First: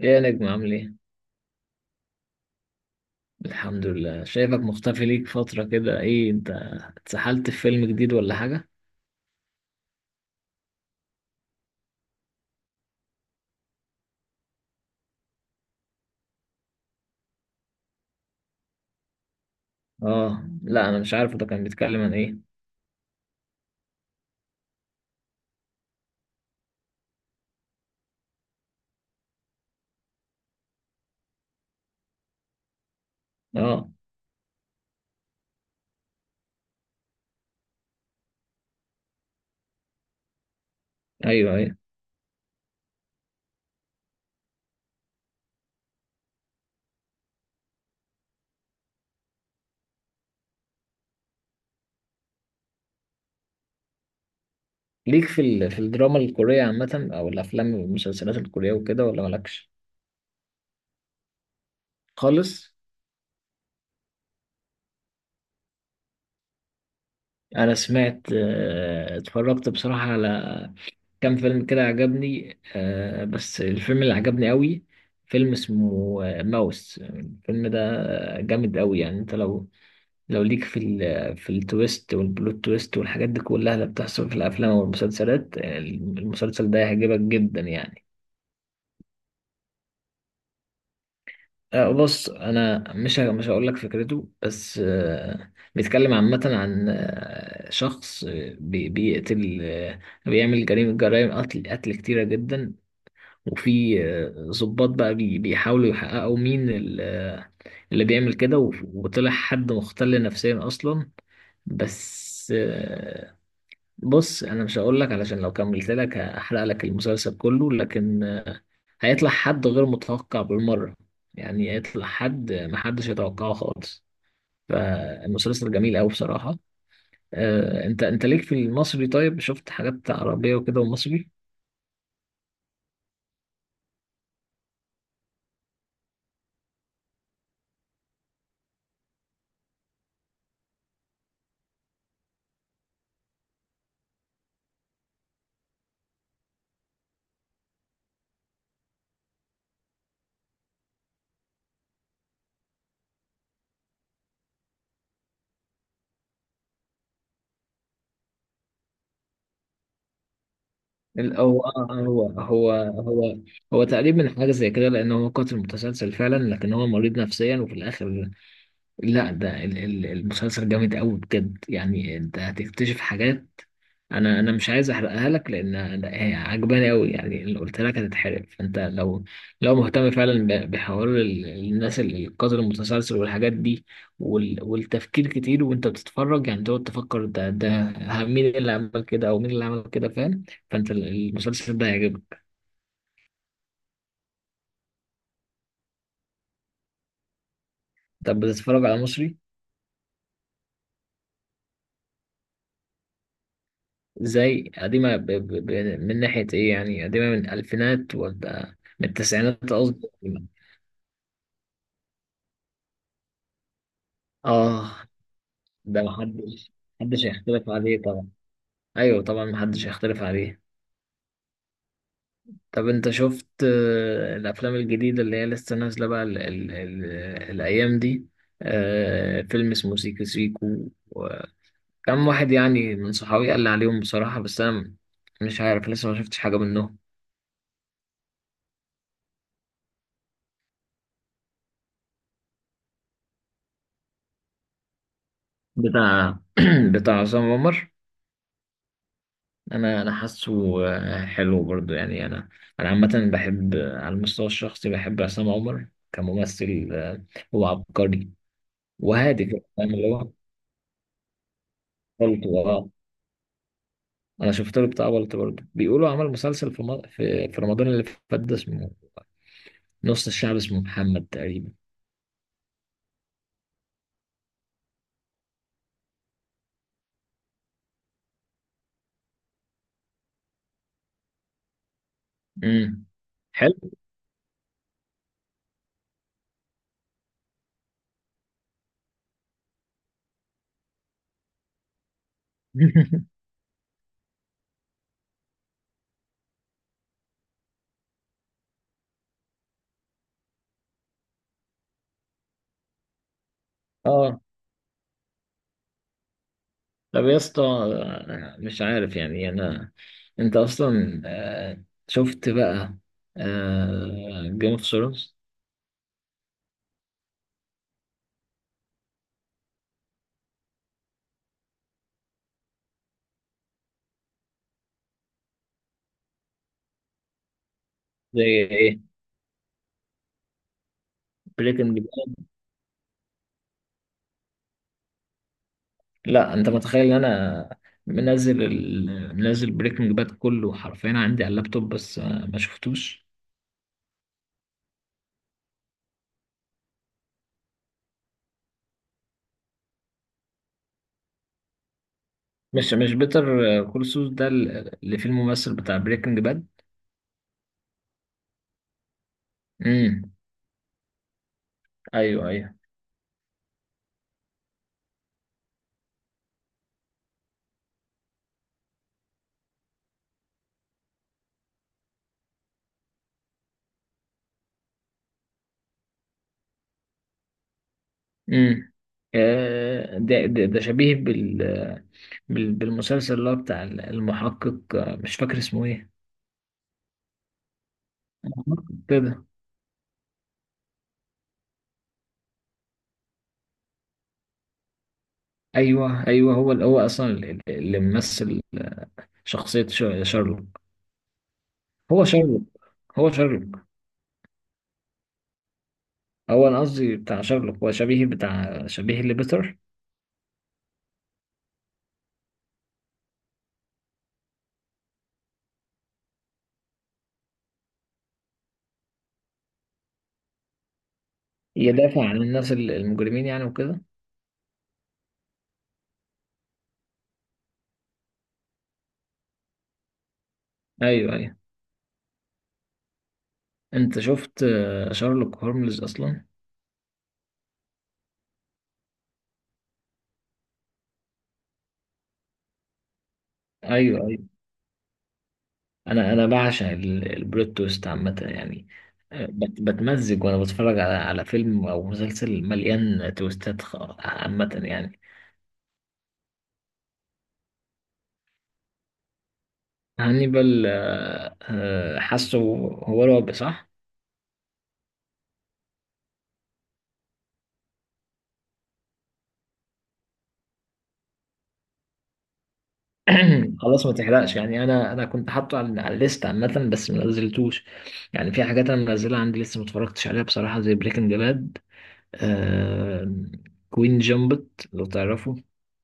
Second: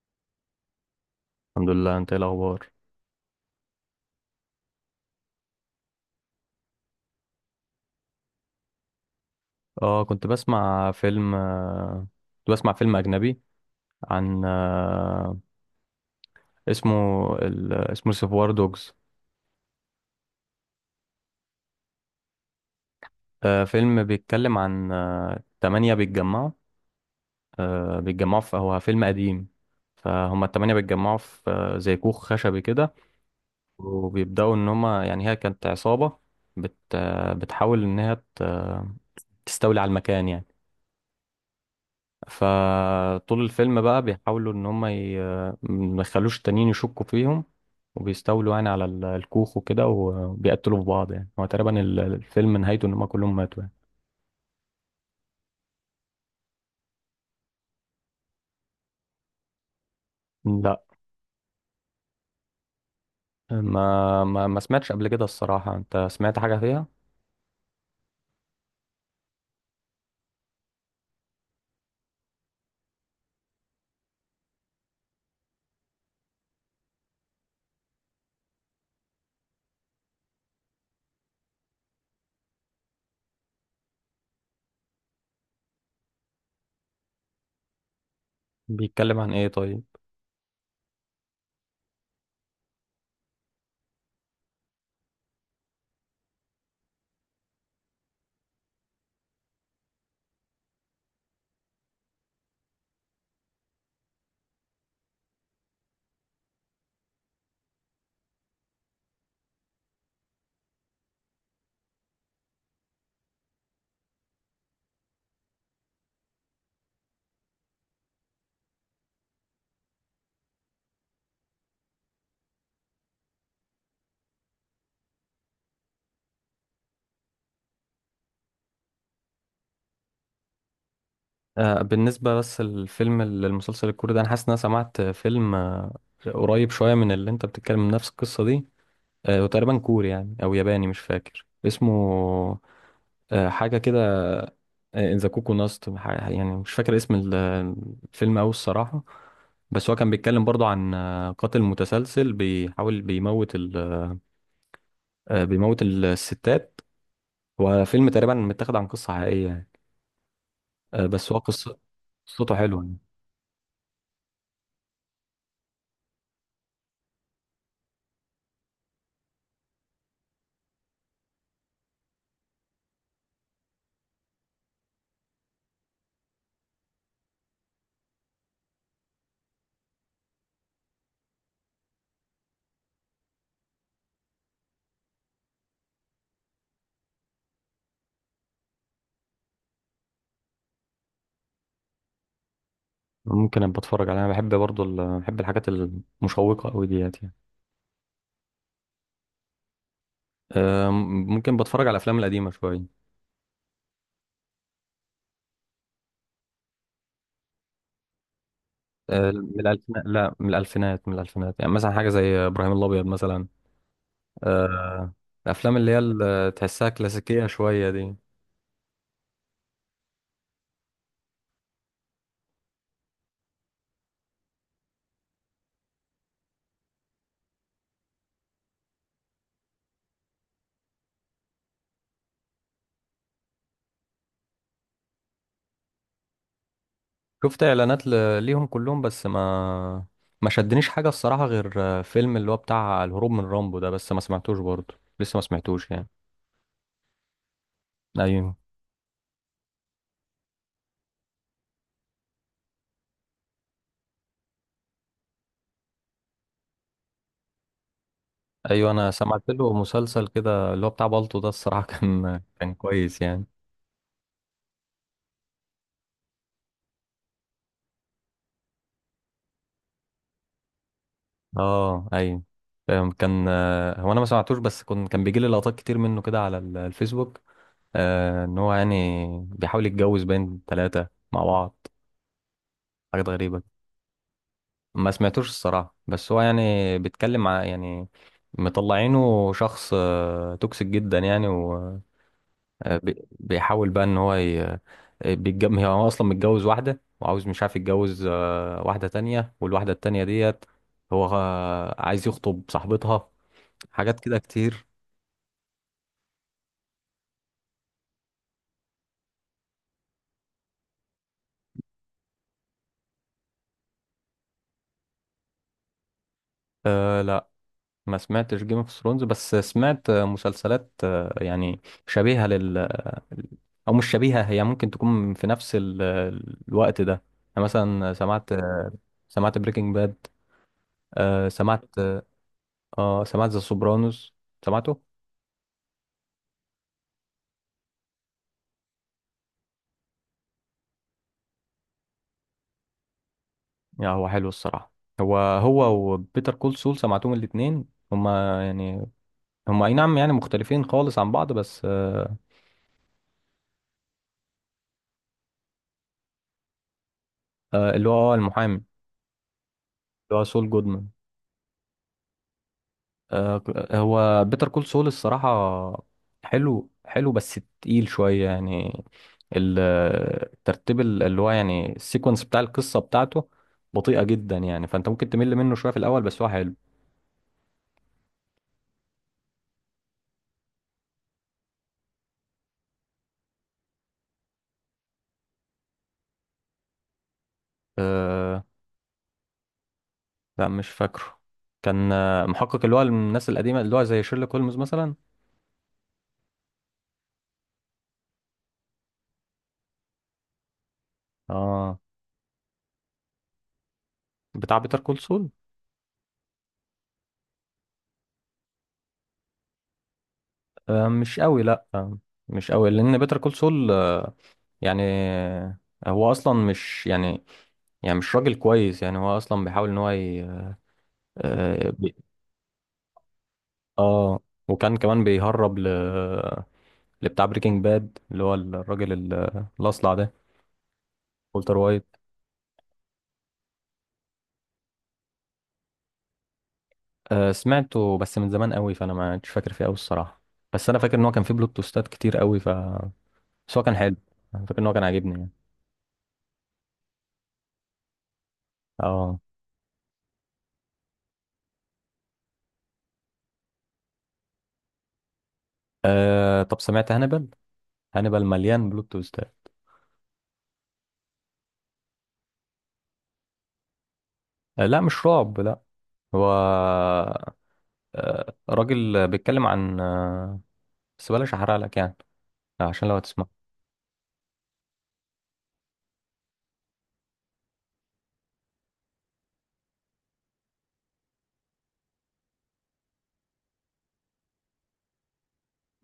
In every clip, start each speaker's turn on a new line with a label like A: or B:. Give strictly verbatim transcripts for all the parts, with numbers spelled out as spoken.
A: ايه يا نجم عامل ايه؟
B: الحمد لله. انت ايه الاخبار؟
A: الحمد لله، شايفك مختفي ليك فترة كده. ايه انت اتسحلت في فيلم جديد ولا حاجة؟
B: اه، كنت بسمع فيلم، آه، كنت بسمع فيلم اجنبي عن، آه، اسمه، ال... اسمه سيفوار دوجز.
A: اه لا انا مش عارف، ده كان بيتكلم عن ايه؟
B: آه، فيلم بيتكلم عن، آه، تمانية بيتجمعوا، آه، بيتجمعوا في، هو فيلم قديم، فهم التمانية بيتجمعوا في، آه، زي كوخ خشبي كده،
A: اه،
B: وبيبدأوا ان هما يعني هي كانت عصابة بت... آه، بتحاول ان هي ت- آه، تستولي على المكان يعني.
A: ايوه ايوه.
B: فطول الفيلم بقى بيحاولوا ان هم ي... ما يخلوش التانيين يشكوا فيهم، وبيستولوا يعني على ال- الكوخ وكده، وبيقتلوا في بعض. يعني هو تقريبا ال- الفيلم نهايته ان هم كلهم ماتوا يعني.
A: ليك في ال... في الدراما الكورية عامة او الافلام والمسلسلات الكورية وكده ولا مالكش؟
B: لا،
A: خالص؟
B: ما ما, ما سمعتش قبل كده الصراحة. انت سمعت حاجة فيها
A: انا سمعت آه، اتفرجت بصراحة على كام فيلم كده عجبني، آه، بس الفيلم اللي عجبني قوي فيلم اسمه آه، ماوس. الفيلم ده جامد قوي، يعني انت لو لو ليك في ال في التويست والبلوت تويست والحاجات دي كلها اللي بتحصل في الافلام والمسلسلات، المسلسل ده هيعجبك جدا يعني.
B: بيتكلم عن ايه طيب؟
A: آه، بص انا مش ه- مش هقول لك فكرته، بس آه، بيتكلم عامه عن آه، شخص، آه، بي- بيقتل، آه، بيعمل جريمه جرائم قتل، قتل كتيره جدا. وفي آه، ضباط بقى بي- بيحاولوا يحققوا مين ال- آه، اللي بيعمل كده، وف- وطلع حد مختل نفسيا اصلا. بس آه، بص انا مش هقول لك، علشان لو كملت لك هحرق لك المسلسل كله. لكن آه، هيطلع حد غير متوقع بالمره، يعني هيطلع حد محدش يتوقعه خالص. فالمسلسل جميل قوي بصراحه. آه، انت انت ليك في المصري؟ طيب، شفت حاجات عربيه وكده ومصري؟
B: آه، بالنسبة بس للفيلم المسلسل الكوري ده، انا حاسس ان انا سمعت فيلم، آه، قريب شوية من اللي انت بتتكلم، من نفس القصة دي. آه، وتقريبا كوري يعني او ياباني، مش فاكر اسمه. آه، حاجة كده، ذا كوكو ناست، يعني مش فاكر اسم ال- الفيلم أوي الصراحة. بس هو كان بيتكلم برضو عن، آه، قاتل متسلسل بيحاول بيموت ال، آه، بيموت ال- الستات. هو فيلم تقريبا متاخد عن قصة حقيقية يعني. آه، بس
A: ال-
B: هو
A: هو
B: قصة،
A: آه، هو
B: قصته
A: هو
B: حلوة يعني.
A: هو هو تقريبا حاجه زي كده، لان هو قاتل متسلسل فعلا، لكن هو مريض نفسيا وفي الاخر. لا، ده ال- ال- المسلسل جامد قوي بجد، يعني انت هتكتشف حاجات. انا انا مش عايز احرقها لك، لان أنا- هي عجباني قوي يعني، اللي قلت لك هتتحرق. فانت لو لو مهتم فعلا ب- بحوار ال- الناس ال- القاتل المتسلسل والحاجات دي وال- والتفكير كتير وانت بتتفرج، يعني تقعد تفكر ده ده ه- مين اللي عمل كده او مين اللي عمل كده، فاهم؟ فانت ال- المسلسل ده هيعجبك.
B: ممكن ابقى اتفرج عليها، انا بحب برضو ال، بحب الحاجات المشوقة قوي ديت يعني.
A: طب بتتفرج على مصري؟
B: آه، ممكن بتفرج على الافلام القديمة شوية.
A: زي قديمة ب... ب... ب... من ناحية إيه يعني؟ قديمة من الألفينات ولا من
B: آه، من
A: التسعينات
B: الالفينات،
A: قصدي؟
B: لا من الالفينات، من الالفينات. يعني مثلا حاجة زي ابراهيم الابيض مثلا. آه،
A: آه.
B: الافلام اللي هي
A: ده
B: اللي
A: محدش،
B: تحسها
A: محدش
B: كلاسيكيه
A: يختلف
B: شويه
A: عليه
B: دي.
A: طبعا. أيوه طبعا، محدش يختلف عليه. طب أنت شفت آه، الأفلام الجديدة اللي هي لسه نازلة بقى ال... ال... ال... الأيام دي؟ آه فيلم اسمه سيكو سيكو وكم واحد يعني، من صحابي قال لي عليهم بصراحة، بس أنا مش عارف لسه ما شفتش حاجة منهم.
B: شفت اعلانات ل- ليهم كلهم، بس ما ما شدنيش حاجه الصراحه، غير فيلم اللي هو بتاع الهروب من رامبو ده، بس ما سمعتوش برضه، لسه ما سمعتوش يعني.
A: بتاع بتاع عصام عمر.
B: ايوه.
A: انا انا حاسه آه، حلو برضو يعني. انا انا عامه بحب، آه، على المستوى الشخصي بحب عصام عمر كممثل، آه، هو عبقري.
B: ايوه، انا سمعت
A: وهادي كده
B: له
A: فاهم، اللي
B: مسلسل
A: هو
B: كده اللي هو بتاع بالطو ده الصراحه، كان
A: بلطو.
B: كان
A: اه،
B: كويس يعني.
A: انا شفت له بتاع بلطو برضو. بيقولوا عمل مسلسل في م- في في رمضان اللي فات ده، اسمه نص الشعب، اسمه محمد تقريبا.
B: اه. ايوه، فاهم. كان، آه، هو انا ما سمعتوش، بس كنت كان بيجي لي لقطات كتير منه كده على ال- الفيسبوك. آه، ان هو يعني بيحاول يتجوز بين ثلاثه مع بعض.
A: امم
B: حاجات غريبه.
A: حلو.
B: ما سمعتوش الصراحة، بس هو يعني بيتكلم عن يعني مطلعينه شخص، آه، توكسيك جدا يعني. وبيحاول بقى ان هو ي- بيتجم، هو اصلا متجوز واحدة، وعاوز مش عارف يتجوز، آه، واحدة تانية، والواحدة التانية ديت هو، آه، عايز يخطب صاحبتها. حاجات كده
A: اه،
B: كتير.
A: طب يا اسطى، آه، مش عارف يعني. انا انت اصلا، آه، شفت بقى جيم اوف ثرونز؟
B: أه لا، ما سمعتش جيم اوف ثرونز، بس سمعت، آه، مسلسلات، آه، يعني شبيهة، او مش شبيهه، هي ممكن تكون في نفس ال- الوقت ده. انا مثلا
A: زي
B: سمعت،
A: ايه؟
B: سمعت بريكنج باد. آه سمعت.
A: بريكنج باد؟
B: اه، سمعت ذا سوبرانوس، سمعته.
A: لا، انت متخيل ان انا منزل ال... منزل بريكنج باد كله حرفيا عندي على اللابتوب، بس آه، ما شفتوش.
B: يا هو حلو الصراحه. هو، هو وبيتر كول سول، سمعتهم الاثنين. هما يعني، هما اي نعم يعني مختلفين خالص عن بعض بس آه.
A: مش مش بيتر كول سول ده ال- اللي فيه الممثل بتاع بريكنج باد؟
B: آه، اللي هو، آه، المحامي،
A: امم.
B: اللي هو سول جودمان.
A: ايوه ايوه.
B: آه، هو بيتر كول سول الصراحة حلو، حلو بس تقيل شوية يعني. ال- الترتيب، ال- اللي هو يعني السيكونس بتاع القصة بتاعته، بطيئة جدا يعني، فأنت ممكن تمل منه شوية في الأول، بس هو حلو.
A: امم. آه، ده ده ده شبيه بال... بال... بالمسلسل اللي هو بتاع المحقق، آه، مش فاكر اسمه ايه.
B: أه،
A: المحقق كده.
B: لا مش فاكره. كان، آه، محقق اللي هو الناس القديمة، اللي هو زي شيرلوك هولمز مثلا.
A: ايوه ايوه، هو هو اصلا اللي اللي ممثل شخصية شارلوك.
B: اه.
A: هو شارلوك، هو شارلوك.
B: بتاع بيتر كول سول.
A: هو انا قصدي بتاع شارلوك، هو شبيه بتاع، شبيه لبيتر.
B: آه، مش قوي، لا، آه، مش قوي، لان بيتر كول سول يعني هو اصلا مش يعني، يعني مش راجل كويس يعني، هو اصلا بيحاول ان هو ي... اه بي-
A: يدافع عن الناس ال- المجرمين يعني وكده.
B: آه، وكان كمان بيهرب ل، لبتاع بريكنج باد اللي هو الراجل ال- الاصلع ده،
A: ايوه ايوه،
B: والتر وايت.
A: انت شفت آه، شارلوك هولمز اصلا؟
B: آه، سمعته بس من زمان قوي، فانا ما كنتش فاكر فيه قوي الصراحه. بس انا فاكر ان هو كان فيه بلوت توستات كتير قوي ف، بس هو كان حلو.
A: ايوه ايوه.
B: انا فاكر ان هو كان عاجبني يعني.
A: انا انا بعشق ال- البلوت تويست عامه يعني،
B: اه.
A: آه، بت- بتمزج وانا بتفرج على على فيلم او مسلسل مليان تويستات خ- عامه يعني.
B: آه، طب سمعت هانيبال؟ هانيبال مليان بلوت تويستات.
A: هانيبال؟ آه، آه، حاسه هو الرعب صح؟
B: آه، لا مش رعب، لا. هو، آه، راجل بيتكلم عن، آه، بس بلاش احرق لك يعني، عشان لو هتسمع.
A: خلاص ما تحرقش يعني. انا انا كنت حاطه على على الليست عامه، بس ما نزلتوش يعني. في حاجات انا منزلها عندي لسه ما اتفرجتش عليها بصراحه، زي بريكنج باد آه... كوين جامبت، لو تعرفه.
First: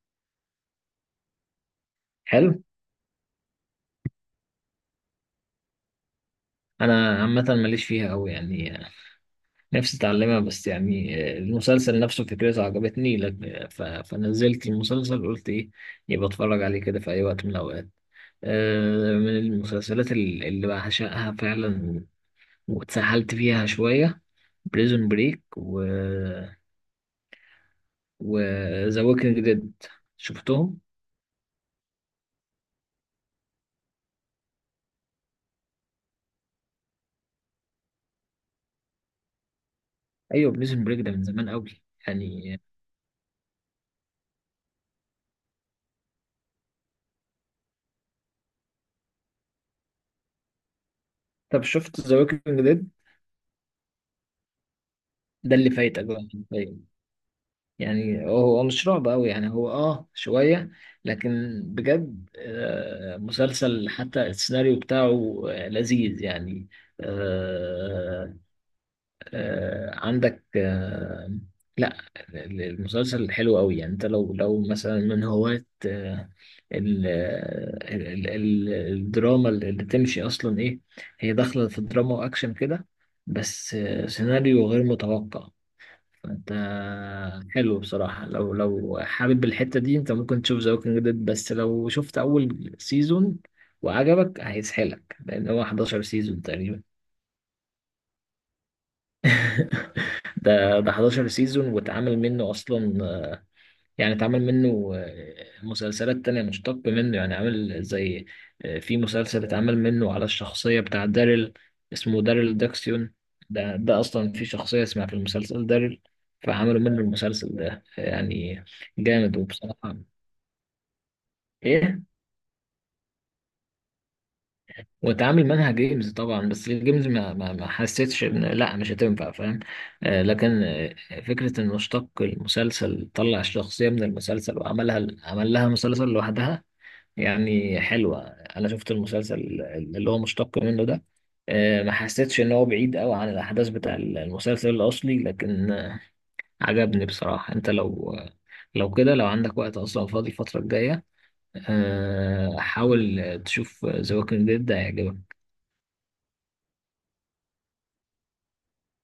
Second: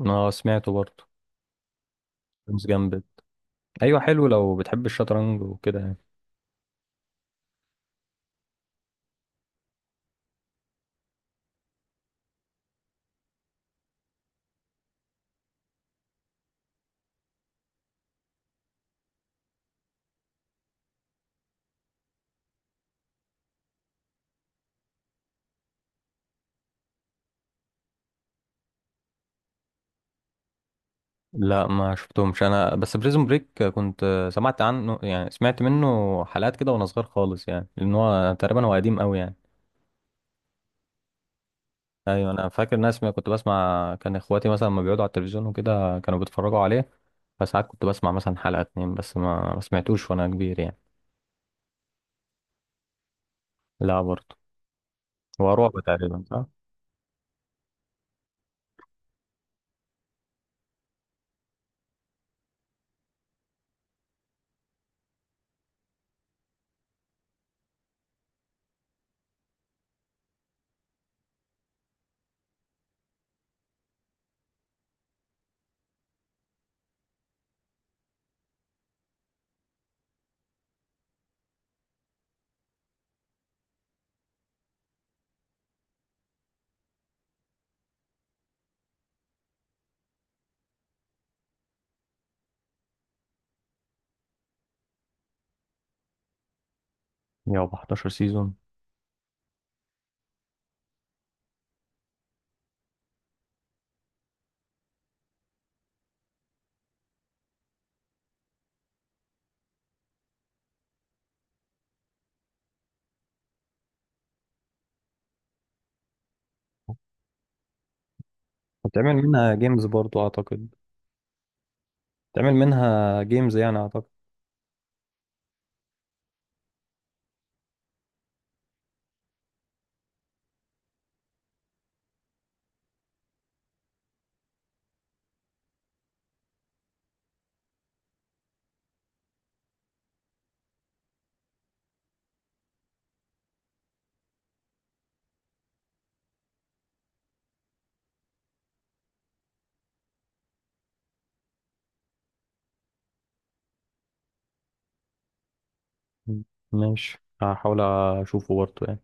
B: اه سمعته برضه.
A: حلو.
B: جيمس جامبت، ايوه حلو لو بتحب الشطرنج وكده يعني.
A: انا عامه ماليش فيها قوي يعني، نفسي اتعلمها، بس يعني آه، المسلسل نفسه فكرته عجبتني لك، ف... فنزلت المسلسل قلت ايه يبقى اتفرج عليه كده في اي وقت من الاوقات. آه، من المسلسلات ال- اللي بعشقها فعلا واتسحلت فيها شوية، بريزون بريك، و و ذا ووكينج ديد. شفتهم؟
B: لا، ما شفتهمش انا، بس بريزون بريك كنت، آه، سمعت عنه، يعني سمعت منه حلقات كده وانا صغير خالص يعني، لان هو تقريبا هو قديم قوي يعني.
A: ايوه، بريزون بريك ده من زمان قوي
B: ايوه، انا
A: يعني.
B: فاكر ناس ما كنت بسمع، كان اخواتي مثلا لما بيقعدوا على التلفزيون وكده كانوا بيتفرجوا عليه، فساعات كنت بسمع مثلا حلقة اتنين، بس ما ما سمعتوش وانا كبير يعني.
A: طب شفت ذا ووكينج ديد؟
B: لا برضه. هو
A: ده اللي
B: رعب
A: فايتك
B: تقريبا
A: بقى
B: صح؟
A: طيب. يعني هو هو مش رعب قوي، يعني هو اه شويه، لكن بجد آه مسلسل حتى السيناريو بتاعه آه، لذيذ يعني. آه، آه، عندك آه، لا. ال- المسلسل حلو قوي، يعني انت لو لو مثلا من هواة، آه، ال- ال- ال- الدراما اللي تمشي اصلا ايه، هي داخله في دراما واكشن كده، بس آه، سيناريو غير متوقع. فانت حلو بصراحه، لو لو حابب الحته دي انت ممكن تشوف ذا ووكينج ديد، بس لو شفت اول سيزون وعجبك هيسحلك، لان هو احد عشر سيزون تقريبا.
B: مائة وأحد عشر سيزون.
A: ده ده حداشر سيزون، واتعمل منه اصلا آه، يعني اتعمل منه آه، مسلسلات تانية مشتق منه يعني، عامل زي آه، في مسلسل اتعمل منه على الشخصية بتاع داريل، اسمه داريل داكسيون. ده ده اصلا في شخصية اسمها في المسلسل داريل، فعملوا منه المسلسل ده يعني.
B: وتعمل
A: جامد
B: منها جيمز
A: وبصراحة.
B: برضو اعتقد.
A: ايه؟
B: تعمل منها جيمز يعني اعتقد.
A: واتعامل منها جيمز طبعا، بس الجيمز ما, ما, ما حسيتش ان لا مش هتنفع، فاهم؟ آه لكن آه، فكرة ان اشتق المسلسل، طلع الشخصية من المسلسل وعملها، عمل لها مسلسل لوحدها يعني حلوة. انا شفت المسلسل اللي هو مشتق منه ده، آه ما حسيتش ان هو بعيد قوي عن الاحداث بتاع المسلسل الاصلي، لكن آه، عجبني بصراحة. انت لو لو كده، لو عندك وقت اصلا فاضي الفترة الجاية، آه، حاول تشوف ذا ووكينج ديد، ده هيعجبك.
B: ماشي، هحاول اشوفه برضه يعني.